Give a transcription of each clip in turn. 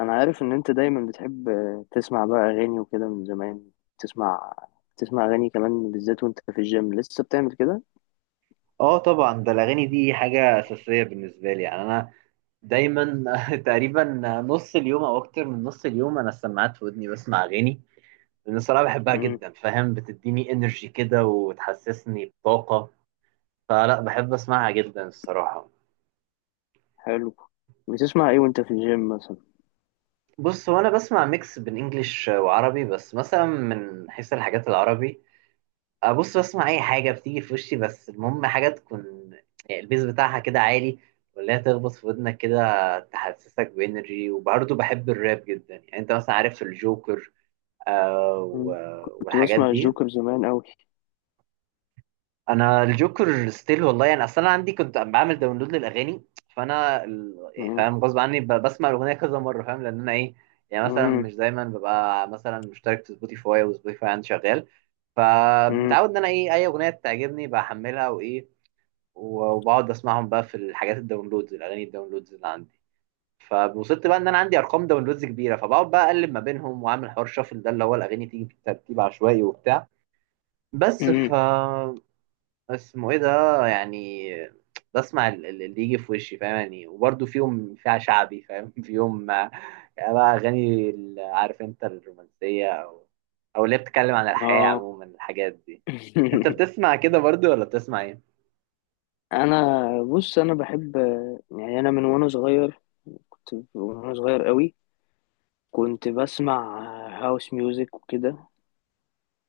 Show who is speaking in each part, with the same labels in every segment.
Speaker 1: انا عارف ان انت دايما بتحب تسمع بقى اغاني وكده من زمان. تسمع تسمع اغاني كمان بالذات وانت في الجيم لسه بتعمل كده.
Speaker 2: اه، طبعا. ده الاغاني دي حاجه اساسيه بالنسبه لي، يعني انا دايما تقريبا نص اليوم او اكتر من نص اليوم انا السماعات في ودني بسمع اغاني، لان الصراحه بحبها
Speaker 1: امم.
Speaker 2: جدا، فاهم؟ بتديني انرجي كده وتحسسني بطاقه، فلا بحب اسمعها جدا الصراحه.
Speaker 1: حلو. بتسمع ايه وانت في الجيم مثلا؟
Speaker 2: بص، هو انا بسمع ميكس بين انجليش وعربي، بس مثلا من حيث الحاجات العربي ابص بسمع اي حاجه بتيجي في وشي، بس المهم حاجه تكون يعني البيز بتاعها كده عالي، ولا هي تخبط في ودنك كده تحسسك بانرجي، وبرضه بحب الراب جدا، يعني انت مثلا عارف الجوكر؟ آه
Speaker 1: مم. كنت
Speaker 2: والحاجات
Speaker 1: بسمع
Speaker 2: دي.
Speaker 1: الجوكر زمان قوي.
Speaker 2: انا الجوكر ستيل والله، يعني اصلا انا عندي كنت بعمل داونلود للاغاني، فانا يعني
Speaker 1: امم،
Speaker 2: فاهم غصب عني بسمع الاغنيه كذا مره، فاهم؟ لان انا ايه، يعني مثلا
Speaker 1: امم،
Speaker 2: مش دايما ببقى مثلا مشترك في سبوتيفاي، وسبوتيفاي عندي شغال، فمتعود ان انا ايه اي اغنيه تعجبني بحملها وايه، وبقعد اسمعهم بقى في الحاجات الداونلودز الاغاني الداونلودز اللي عندي، فوصلت بقى ان انا عندي ارقام داونلودز كبيره، فبقعد بقى اقلب ما بينهم واعمل حوار شافل، ده اللي هو الاغاني تيجي في ترتيب عشوائي وبتاع، بس ف
Speaker 1: امم.
Speaker 2: اسمه ايه ده، يعني بسمع اللي يجي في وشي فاهم يعني، وبرده فيها شعبي فاهم فيهم آه، يعني بقى اغاني عارف انت الرومانسيه او اللي هي بتتكلم عن الحياه
Speaker 1: اه.
Speaker 2: عموما الحاجات دي. انت بتسمع كده برضو ولا بتسمع ايه؟
Speaker 1: انا بص، انا بحب، يعني انا من وانا صغير، كنت من وانا صغير قوي كنت بسمع هاوس ميوزك وكده.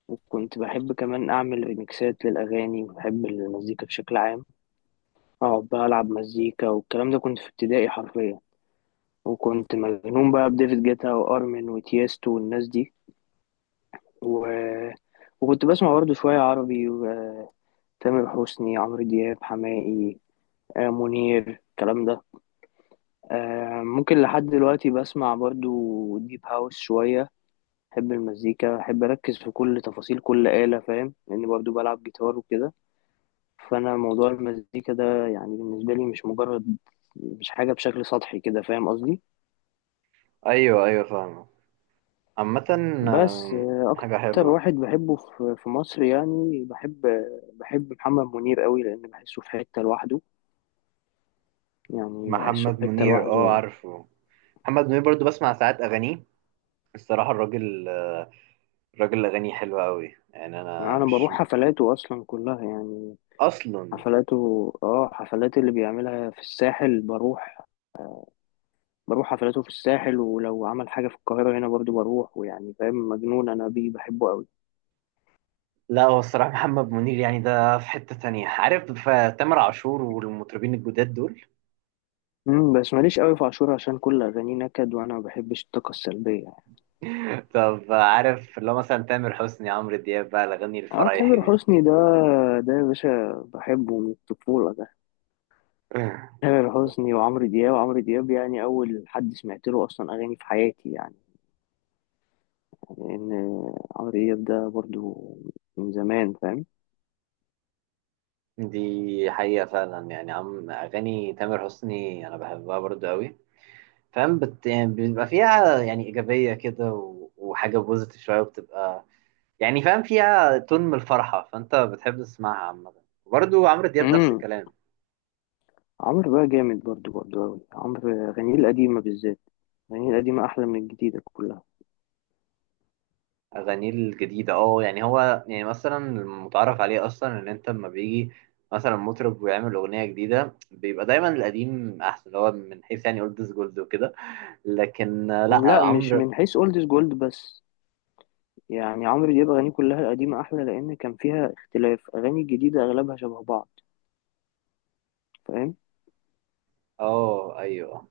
Speaker 1: وكنت بحب كمان أعمل ريميكسات للأغاني وبحب المزيكا بشكل عام. أقعد بقى ألعب مزيكا والكلام ده، كنت في ابتدائي حرفيا. وكنت مجنون بقى بديفيد جيتا وأرمن وتيستو والناس دي و... وكنت بسمع برضه شوية عربي، وتامر حسني، عمرو دياب، حماقي، منير، الكلام ده. ممكن لحد دلوقتي بسمع برضه ديب هاوس شوية. بحب المزيكا، بحب أركز في كل تفاصيل كل آلة، فاهم؟ لأني برضه بلعب جيتار وكده. فانا موضوع المزيكا ده يعني بالنسبه لي مش مجرد، مش حاجه بشكل سطحي كده، فاهم قصدي؟
Speaker 2: ايوه، ايوه، فاهم. عامة
Speaker 1: بس
Speaker 2: حاجة
Speaker 1: اكتر
Speaker 2: حلوة.
Speaker 1: واحد بحبه في مصر، يعني بحب، محمد منير قوي، لان بحسه في حته لوحده. يعني بحسه
Speaker 2: محمد
Speaker 1: في حته
Speaker 2: منير، اه
Speaker 1: لوحده.
Speaker 2: عارفه. محمد منير برضو بسمع ساعات أغانيه الصراحة. الراجل أغانيه حلوة أوي، يعني
Speaker 1: يعني
Speaker 2: أنا
Speaker 1: انا
Speaker 2: مش
Speaker 1: بروح حفلاته اصلا كلها يعني،
Speaker 2: أصلا.
Speaker 1: حفلاته، حفلات اللي بيعملها في الساحل بروح حفلاته في الساحل، ولو عمل حاجه في القاهره هنا برضو بروح، ويعني فاهم، مجنون انا بيه، بحبه قوي.
Speaker 2: لا، هو الصراحة محمد منير يعني ده في حتة تانية، عارف؟ فتامر عاشور والمطربين الجداد دول.
Speaker 1: امم. بس ماليش قوي في عاشور، عشان كل اغانيه نكد، وانا ما بحبش الطاقه السلبيه يعني.
Speaker 2: طب، عارف اللي هو مثلا تامر حسني عمرو دياب بقى الأغاني
Speaker 1: اه،
Speaker 2: الفرايحي
Speaker 1: تامر
Speaker 2: دي.
Speaker 1: حسني ده، يا باشا بحبه من الطفوله ده. تامر حسني وعمرو دياب، وعمرو دياب يعني اول حد سمعت له اصلا اغاني في حياتي يعني، لان عمرو دياب ده برضو من زمان، فاهم؟
Speaker 2: دي حقيقة فعلا، يعني عم أغاني تامر حسني أنا بحبها برضو أوي، فاهم يعني بيبقى فيها يعني إيجابية كده وحاجة بوزيتيف شوية، وبتبقى يعني فاهم فيها تون من الفرحة، فأنت بتحب تسمعها عامة، وبرضه عمرو دياب نفس
Speaker 1: امم.
Speaker 2: الكلام.
Speaker 1: عمرو بقى جامد برضو، قوي، عمرو اغانيه القديمه بالذات. اغانيه القديمه احلى من الجديده كلها.
Speaker 2: أغانيه الجديدة اه، يعني هو يعني مثلا المتعارف عليه أصلا إن أنت لما بيجي مثلا مطرب ويعمل أغنية جديدة بيبقى دايما القديم أحسن، اللي هو من حيث يعني أولد جولد وكده، لكن لأ
Speaker 1: لا، مش
Speaker 2: عمرو.
Speaker 1: من حيث اولد از جولد بس، يعني عمرو دياب أغانيه كلها القديمة أحلى لأن كان فيها اختلاف، أغاني الجديدة أغلبها شبه بعض، فاهم؟
Speaker 2: اه، أيوه.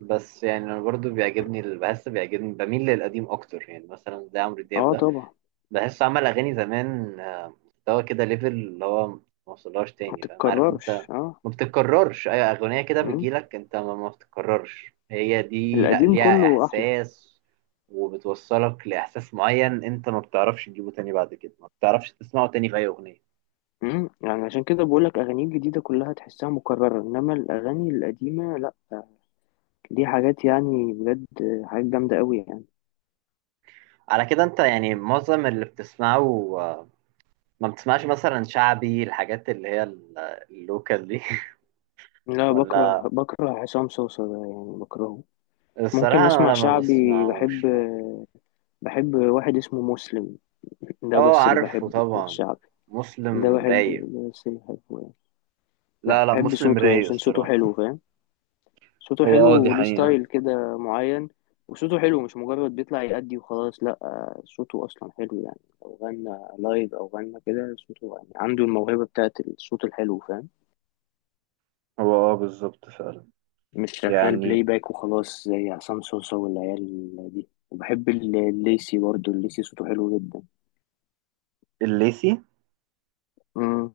Speaker 2: بس يعني أنا برضه بيعجبني، بحس بيعجبني بميل للقديم أكتر، يعني مثلا زي عمرو دياب
Speaker 1: اه
Speaker 2: ده،
Speaker 1: طبعا.
Speaker 2: بحس عمل اغاني زمان مستوى كده ليفل اللي هو ما وصلهاش
Speaker 1: ما
Speaker 2: تاني، فاهم عارف
Speaker 1: تتكررش
Speaker 2: انت؟
Speaker 1: اه.
Speaker 2: ما بتتكررش اي اغنيه كده
Speaker 1: مم.
Speaker 2: بتجيلك انت، ما بتتكررش هي دي، لا
Speaker 1: القديم
Speaker 2: ليها
Speaker 1: كله أحلى.
Speaker 2: احساس وبتوصلك لاحساس معين انت ما بتعرفش تجيبه تاني بعد كده، ما بتعرفش تسمعه تاني في اي اغنيه.
Speaker 1: مم. يعني عشان كده بقولك أغانيه الجديدة كلها تحسها مكررة، إنما الأغاني القديمة لأ. دي حاجات يعني بجد، حاجات جامدة أوي يعني.
Speaker 2: على كده انت يعني معظم اللي بتسمعه ما بتسمعش مثلا شعبي الحاجات اللي هي اللوكال دي؟
Speaker 1: لا،
Speaker 2: ولا
Speaker 1: بكره عصام صوصة ده يعني، بكرهه. ممكن
Speaker 2: الصراحه انا
Speaker 1: أسمع
Speaker 2: ولا ما
Speaker 1: شعبي، بحب.
Speaker 2: بسمعوش، لا.
Speaker 1: بحب واحد اسمه مسلم، ده
Speaker 2: اه
Speaker 1: بس اللي
Speaker 2: عارفه
Speaker 1: بحبه في
Speaker 2: طبعا.
Speaker 1: الشعبي. ده
Speaker 2: مسلم
Speaker 1: بحبه،
Speaker 2: رايق.
Speaker 1: ده بس اللي بحبه.
Speaker 2: لا لا،
Speaker 1: بحب
Speaker 2: مسلم
Speaker 1: صوته يعني
Speaker 2: رايق
Speaker 1: عشان صوته حلو،
Speaker 2: الصراحة.
Speaker 1: فاهم؟ صوته
Speaker 2: هو
Speaker 1: حلو
Speaker 2: اه دي
Speaker 1: وليه
Speaker 2: حقيقة.
Speaker 1: ستايل كده معين. وصوته حلو، مش مجرد بيطلع يأدي وخلاص، لا، صوته أصلا حلو، يعني لو غنى لايف أو غنى كده، صوته يعني عنده الموهبة بتاعت الصوت الحلو، فاهم؟
Speaker 2: هو اه بالظبط فعلا،
Speaker 1: مش شغال بلاي
Speaker 2: يعني.
Speaker 1: باك وخلاص زي عصام صوصة والعيال دي. وبحب الليسي برضه، الليسي صوته حلو جدا.
Speaker 2: الليثي.
Speaker 1: مم.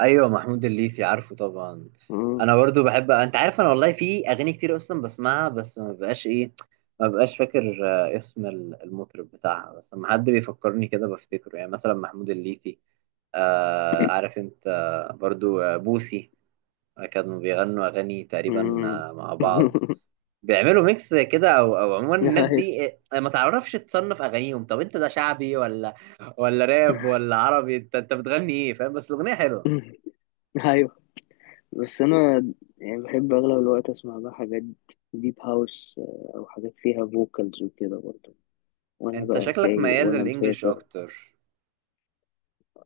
Speaker 2: ايوه، محمود الليثي عارفه طبعا.
Speaker 1: مم.
Speaker 2: انا برضو بحب، انت عارف انا والله في اغاني كتير اصلا بسمعها، بس ما بقاش ايه، ما بقاش فاكر آه، اسم المطرب بتاعها، بس لما حد بيفكرني كده بفتكره، يعني مثلا محمود الليثي، آه عارف انت، آه، برضو آه، بوسي، آه، كانوا بيغنوا اغاني تقريبا
Speaker 1: مم.
Speaker 2: آه، مع بعض بيعملوا ميكس كده او عموما الناس
Speaker 1: أيوه.
Speaker 2: دي، آه، ما تعرفش تصنف اغانيهم، طب انت ده شعبي ولا راب ولا عربي، انت بتغني ايه؟ فاهم، بس الاغنيه حلوه.
Speaker 1: أيوه. بس انا يعني بحب اغلب الوقت اسمع بقى حاجات ديب هاوس، او حاجات فيها فوكالز وكده برضه، وانا
Speaker 2: انت
Speaker 1: بقى
Speaker 2: شكلك
Speaker 1: سايق
Speaker 2: ميال
Speaker 1: وانا
Speaker 2: للانجليش
Speaker 1: مسافر.
Speaker 2: اكتر.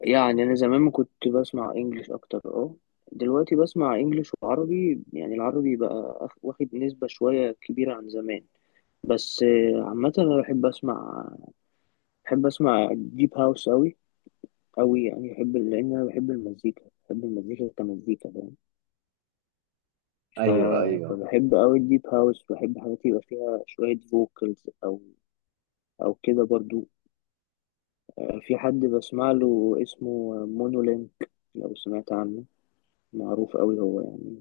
Speaker 1: يعني انا زمان ما كنت بسمع انجليش اكتر، اه، دلوقتي بسمع انجليش وعربي، يعني العربي بقى واخد نسبة شوية كبيرة عن زمان. بس عامة انا بحب اسمع، بحب اسمع ديب هاوس اوي، اوي يعني، بحب لان انا بحب المزيكا، بحب المزيكا كمزيكا. ف...
Speaker 2: ايوه، ايوه.
Speaker 1: فبحب أوي الديب هاوس، بحب حاجات يبقى فيها شوية فوكالز أو، كده برضو. في حد بسمع له اسمه مونولينك، لو سمعت عنه، معروف أوي هو يعني.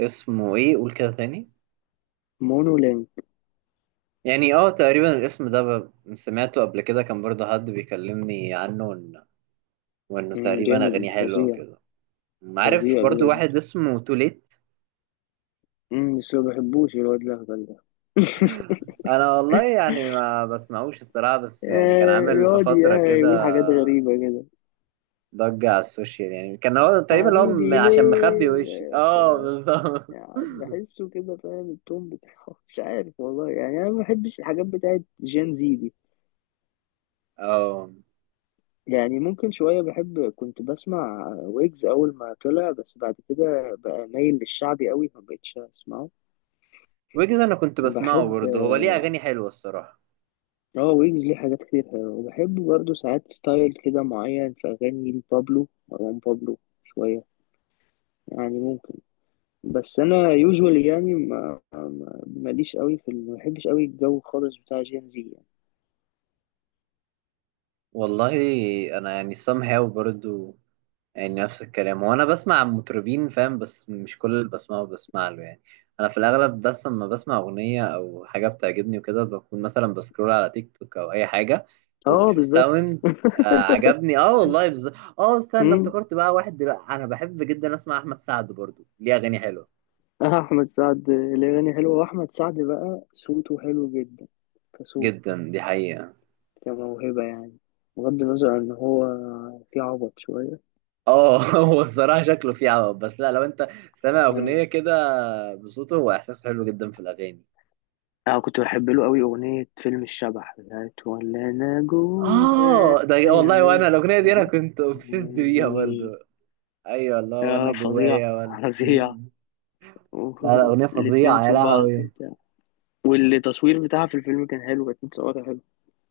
Speaker 2: اسمه ايه؟ قول كده تاني.
Speaker 1: مونولينك.
Speaker 2: يعني اه تقريبا الاسم ده سمعته قبل كده، كان برضو حد بيكلمني عنه وانه
Speaker 1: مم،
Speaker 2: تقريبا اغانيه
Speaker 1: جامد
Speaker 2: حلوه
Speaker 1: فظيع،
Speaker 2: وكده. عارف
Speaker 1: فظيع
Speaker 2: برضو
Speaker 1: بجد.
Speaker 2: واحد اسمه توليت.
Speaker 1: مم، بس ما بحبوش الواد الأهبل ده.
Speaker 2: انا والله يعني ما بسمعوش الصراحه، بس يعني كان عامل في
Speaker 1: يقعد
Speaker 2: فتره
Speaker 1: يقول
Speaker 2: كده
Speaker 1: حاجات غريبة كده،
Speaker 2: ضجة على السوشيال، يعني كان هو تقريبا اللي هو
Speaker 1: حبيبي
Speaker 2: عشان مخبي وشي،
Speaker 1: ليه،
Speaker 2: اه بالظبط.
Speaker 1: يعني بحسه كده، فاهم التون بتاعه؟ مش عارف والله يعني، أنا ما بحبش الحاجات بتاعت جين زي دي.
Speaker 2: اه
Speaker 1: يعني ممكن شوية بحب، كنت بسمع ويجز أول ما طلع، بس بعد كده بقى مايل للشعبي قوي فمبقتش أسمعه.
Speaker 2: ويجز، انا كنت بسمعه
Speaker 1: بحب،
Speaker 2: برضه، هو ليه اغاني حلوة الصراحة.
Speaker 1: اه، ويجز ليه حاجات كتير حلوة، وبحب برضه ساعات ستايل كده معين في أغاني لبابلو، مروان بابلو شوية يعني ممكن. بس أنا يوجوالي يعني، ما ماليش قوي في ال- ما بحبش قوي الجو خالص بتاع جين زي يعني.
Speaker 2: والله انا يعني somehow برضه، يعني نفس الكلام، وانا بسمع عن مطربين فاهم، بس مش كل اللي بسمعه بسمع له يعني، انا في الاغلب بس لما بسمع اغنيه او حاجه بتعجبني وكده بكون مثلا بسكرول على تيك توك او اي حاجه
Speaker 1: اه
Speaker 2: وبشوف
Speaker 1: بالظبط.
Speaker 2: ساوند، آه عجبني، اه والله. اه استنى،
Speaker 1: مم.
Speaker 2: افتكرت بقى واحد دلوقتي، انا بحب جدا اسمع احمد سعد، برضو ليه اغاني حلوه
Speaker 1: أحمد سعد الأغاني حلوة، وأحمد سعد بقى صوته حلو جدا، كصوت،
Speaker 2: جدا، دي حقيقه.
Speaker 1: كموهبة يعني، بغض النظر إن هو في عبط شوية.
Speaker 2: اه هو الصراحه شكله فيه عوض، بس لا لو انت سامع
Speaker 1: آه.
Speaker 2: اغنيه كده بصوته، هو احساس حلو جدا في الاغاني.
Speaker 1: أنا كنت بحب له أوي أغنية فيلم الشبح، بتاعت ولا أنا
Speaker 2: اه
Speaker 1: جوايا.
Speaker 2: ده والله،
Speaker 1: و-
Speaker 2: وانا الاغنيه دي انا
Speaker 1: فاكر؟
Speaker 2: كنت اوبسيسد بيها برضو.
Speaker 1: دي.
Speaker 2: ايوه والله، وانا
Speaker 1: آه فظيع،
Speaker 2: جوايا، وانا
Speaker 1: فظيع.
Speaker 2: مم. لا لا، اغنيه
Speaker 1: الاتنين
Speaker 2: فظيعه يا
Speaker 1: في بعض
Speaker 2: لهوي.
Speaker 1: وبتاع. والتصوير بتاعها في الفيلم كان حلو، كانت متصورة حلو.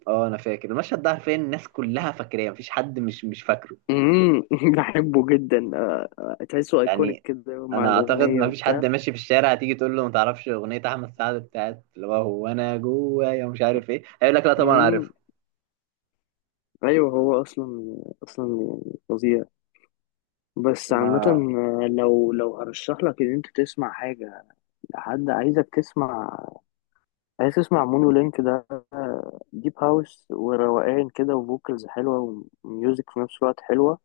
Speaker 2: اه انا فاكر المشهد ده، عارفين الناس كلها فاكراه، مفيش حد مش فاكره.
Speaker 1: مم. بحبه جدا، تحسه ايكونيك
Speaker 2: يعني
Speaker 1: كده مع
Speaker 2: انا اعتقد
Speaker 1: الأغنية
Speaker 2: مفيش حد
Speaker 1: وبتاع
Speaker 2: ماشي في الشارع هتيجي تقول له ما تعرفش اغنيه احمد سعد بتاعت اللي هو هو انا جوايا ومش عارف ايه، هيقول لك لا طبعا
Speaker 1: مم،
Speaker 2: عارفها.
Speaker 1: ايوه هو اصلا، يعني فظيع. بس عامة،
Speaker 2: ما،
Speaker 1: لو هرشح لك ان انت تسمع حاجة، لحد عايزك تسمع، عايز تسمع مونو لينك ده، ديب هاوس وروقان كده وفوكالز حلوة وميوزك في نفس الوقت حلوة.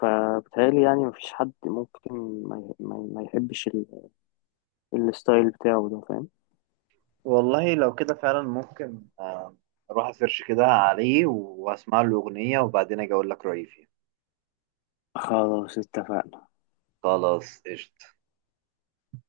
Speaker 1: فبتهيألي يعني مفيش حد ممكن ما يحبش الستايل بتاعه ده، فاهم؟
Speaker 2: والله لو كده فعلا ممكن اروح اسيرش كده عليه واسمع له اغنيه وبعدين اجي اقول لك رايي فيه.
Speaker 1: خلاص اتفقنا.
Speaker 2: خلاص قشطة.